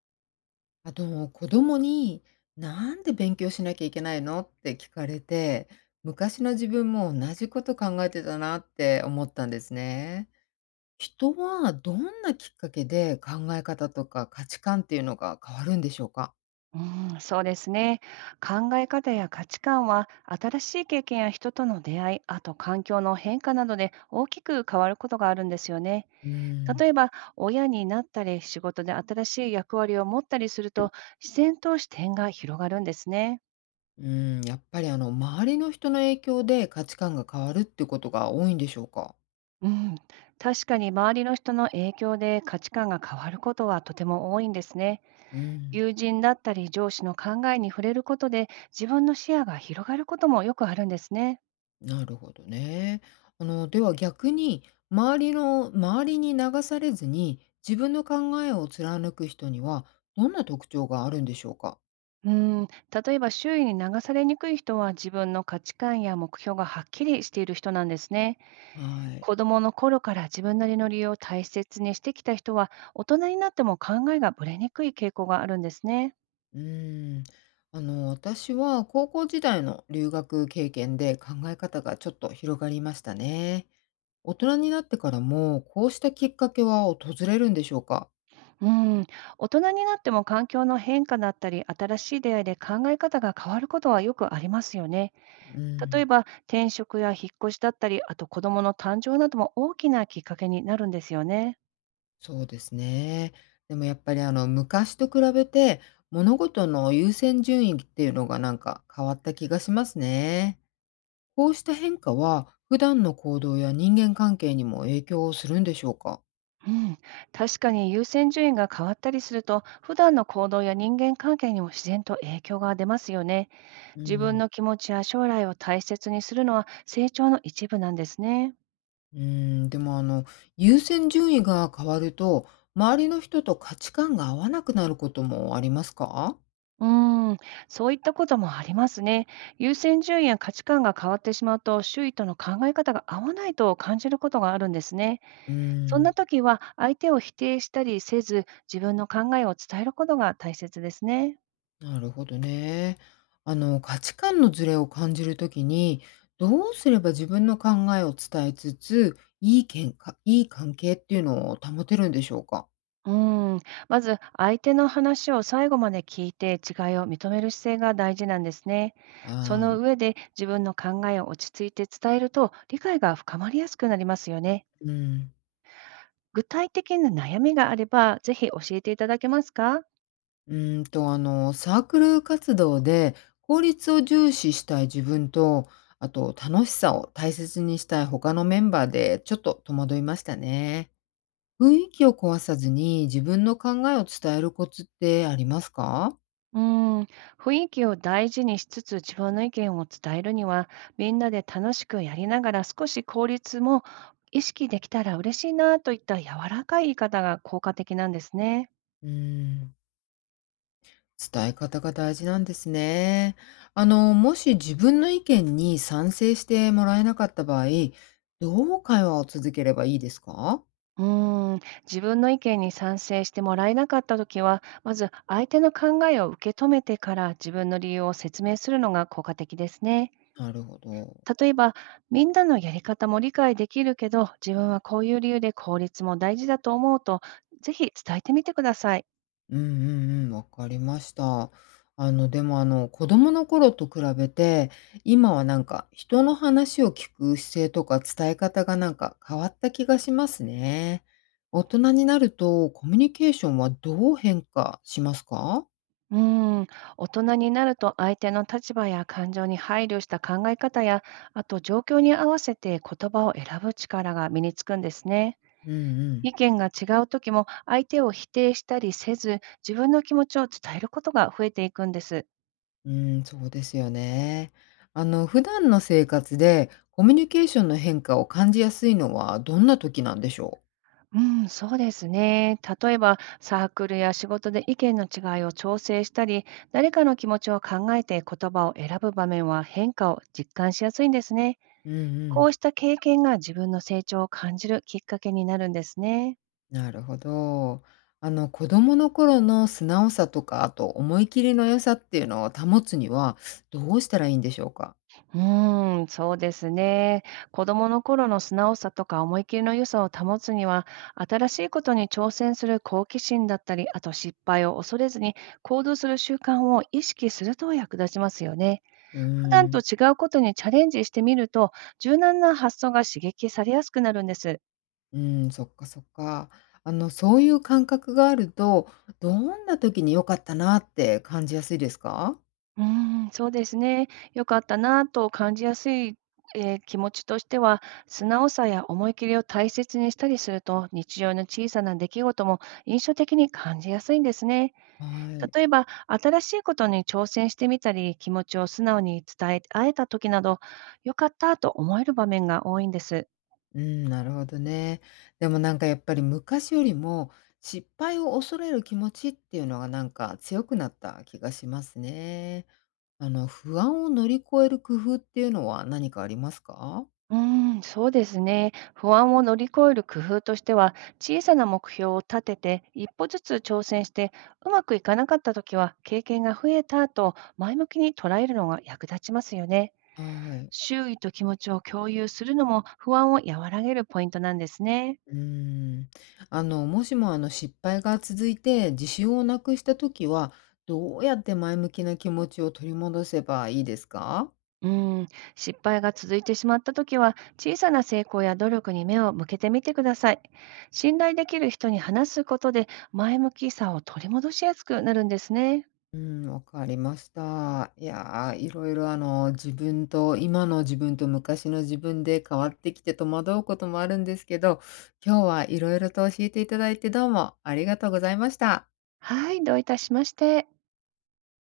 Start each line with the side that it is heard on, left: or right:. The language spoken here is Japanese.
left: 子供に「なんで勉強しなきゃいけないの？」って聞かれて、昔の自分も同じこと考えてたなって思ったんですね。人はどんなきっかけで考え方とか価値観っていうのが変わるんでしょうか？
right: うん、そうですね。考え方や価値観は、新しい経験や人との出会い、あと環境の変化などで大きく変わることがあるんですよね。
left: うーん。
right: 例えば、親になったり、仕事で新しい役割を持ったりすると、自然と視点が広がるんですね。
left: うん、やっぱり周りの人の影響で価値観が変わるってことが多いんでしょうか？
right: うん、確かに周りの人の影響で価値観が変わることはとても多いんですね。
left: うん。
right: 友人だったり上司の考えに触れることで自分の視野が広がることもよくあるんですね。
left: なるほどね。では逆に、周りに流されずに、自分の考えを貫く人には、どんな特徴があるんでしょうか？
right: うん、例えば周囲に流されにくい人は自分の価値観や目標がはっきりしている人なんですね。
left: はい。
right: 子供の頃から自分なりの理由を大切にしてきた人は大人になっても考えがぶれにくい傾向があるんですね。
left: うーん。私は高校時代の留学経験で考え方がちょっと広がりましたね。大人になってからも、こうしたきっかけは訪れるんでしょうか？
right: うん、大人になっても環境の変化だったり新しい出会いで考え方が変わることはよくありますよね。
left: う
right: 例え
left: ん。
right: ば転職や引っ越しだったり、あと子供の誕生なども大きなきっかけになるんですよね。
left: そうですね。でもやっぱり昔と比べて、物事の優先順位っていうのがなんか変わった気がしますね。こうした変化は、普段の行動や人間関係にも影響するんでしょうか？
right: うん、確かに優先順位が変わったりすると、普段の行動や人間関係にも自然と影響が出ますよね。
left: う
right: 自分
left: ん、
right: の気持ちや将来を大切にするのは成長の一部なんですね。
left: うーん、でも優先順位が変わると、周りの人と価値観が合わなくなることもありますか？
right: うーん、そういったこともありますね。優先順位や価値観が変わってしまうと、周囲との考え方が合わないと感じることがあるんですね。
left: う
right: そんな
left: ん、
right: 時は、相手を否定したりせず、自分の考えを伝えることが大切ですね。
left: なるほどね。価値観のズレを感じるときに、どうすれば自分の考えを伝えつつ、いいけんかいい関係っていうのを保てるんでしょうか？
right: うん、まず相手の話を最後まで聞いて違いを認める姿勢が大事なんですね。そ
left: あ
right: の
left: あ。
right: 上で自分の考えを落ち着いて伝えると理解が深まりやすくなりますよね。
left: うん。
right: 具体的な悩みがあればぜひ教えていただけますか。
left: サークル活動で効率を重視したい自分と、あと楽しさを大切にしたい他のメンバーでちょっと戸惑いましたね。雰囲気を壊さずに自分の考えを伝えるコツってありますか？
right: うん、雰囲気を大事にしつつ自分の意見を伝えるには、みんなで楽しくやりながら少し効率も意識できたら嬉しいなといった柔らかい言い方が効果的なんですね。
left: うーん。伝え方が大事なんですね。もし自分の意見に賛成してもらえなかった場合、どう会話を続ければいいですか？
right: うーん、自分の意見に賛成してもらえなかったときは、まず相手の考えを受け止めてから自分の理由を説明するのが効果的ですね。
left: なるほど。
right: 例えば、みんなのやり方も理解できるけど、自分はこういう理由で効率も大事だと思うと、ぜひ伝えてみてください。
left: うんうんうん、わかりました。あの、でも、あの、子供の頃と比べて、今はなんか人の話を聞く姿勢とか伝え方がなんか変わった気がしますね。大人になるとコミュニケーションはどう変化しますか？
right: うーん、大人になると相手の立場や感情に配慮した考え方や、あと状況に合わせて言葉を選ぶ力が身につくんですね。
left: うんうん。
right: 意見が違う時も相手を否定したりせず、自分の気持ちを伝えることが増えていくんです。
left: うーん、そうですよね。普段の生活でコミュニケーションの変化を感じやすいのはどんな時なんでしょう？
right: うん、そうですね。例えばサークルや仕事で意見の違いを調整したり、誰かの気持ちを考えて言葉を選ぶ場面は変化を実感しやすいんですね。
left: うんう
right: こ
left: ん、
right: うした経験が自分の成長を感じるきっかけになるんですね。
left: なるほど。子供の頃の素直さとか、あと思い切りの良さっていうのを保つにはどうしたらいいんでしょうか？
right: うーん、そうですね。子供の頃の素直さとか思い切りの良さを保つには、新しいことに挑戦する好奇心だったり、あと失敗を恐れずに行動する習慣を意識すると役立ちますよね。
left: うー
right: 普段と
left: ん、
right: 違うことにチャレンジしてみると、柔軟な発想が刺激されやすくなるんです。
left: うーん、そっかそっか。そういう感覚があると、どんな時に良かったなって感じやすいですか？
right: うーん、そうですね。良かったなぁと感じやすい、気持ちとしては、素直さや思い切りを大切にしたりすると、日常の小さな出来事も印象的に感じやすいんですね。
left: はい。
right: 例えば、新しいことに挑戦してみたり、気持ちを素直に伝え合えた時など、良かったと思える場面が多いんです。
left: うん、なるほどね。でもなんかやっぱり昔よりも失敗を恐れる気持ちっていうのがなんか強くなった気がしますね。不安を乗り越える工夫っていうのは何かありますか？
right: うーん、そうですね。不安を乗り越える工夫としては、小さな目標を立てて、一歩ずつ挑戦して、うまくいかなかったときは、経験が増えたと前向きに捉えるのが役立ちますよね。
left: はい。
right: 周囲と気持ちを共有するのも不安を和らげるポイントなんですね。
left: うーん。もしも失敗が続いて自信をなくした時は、どうやって前向きな気持ちを取り戻せばいいですか？
right: うん、失敗が続いてしまったときは、小さな成功や努力に目を向けてみてください。信頼できる人に話すことで、前向きさを取り戻しやすくなるんですね。
left: うん、わかりました。いやー、いろいろあの、自分と、今の自分と昔の自分で変わってきて戸惑うこともあるんですけど、今日はいろいろと教えていただいてどうもありがとうございました。
right: はい、どういたしまして。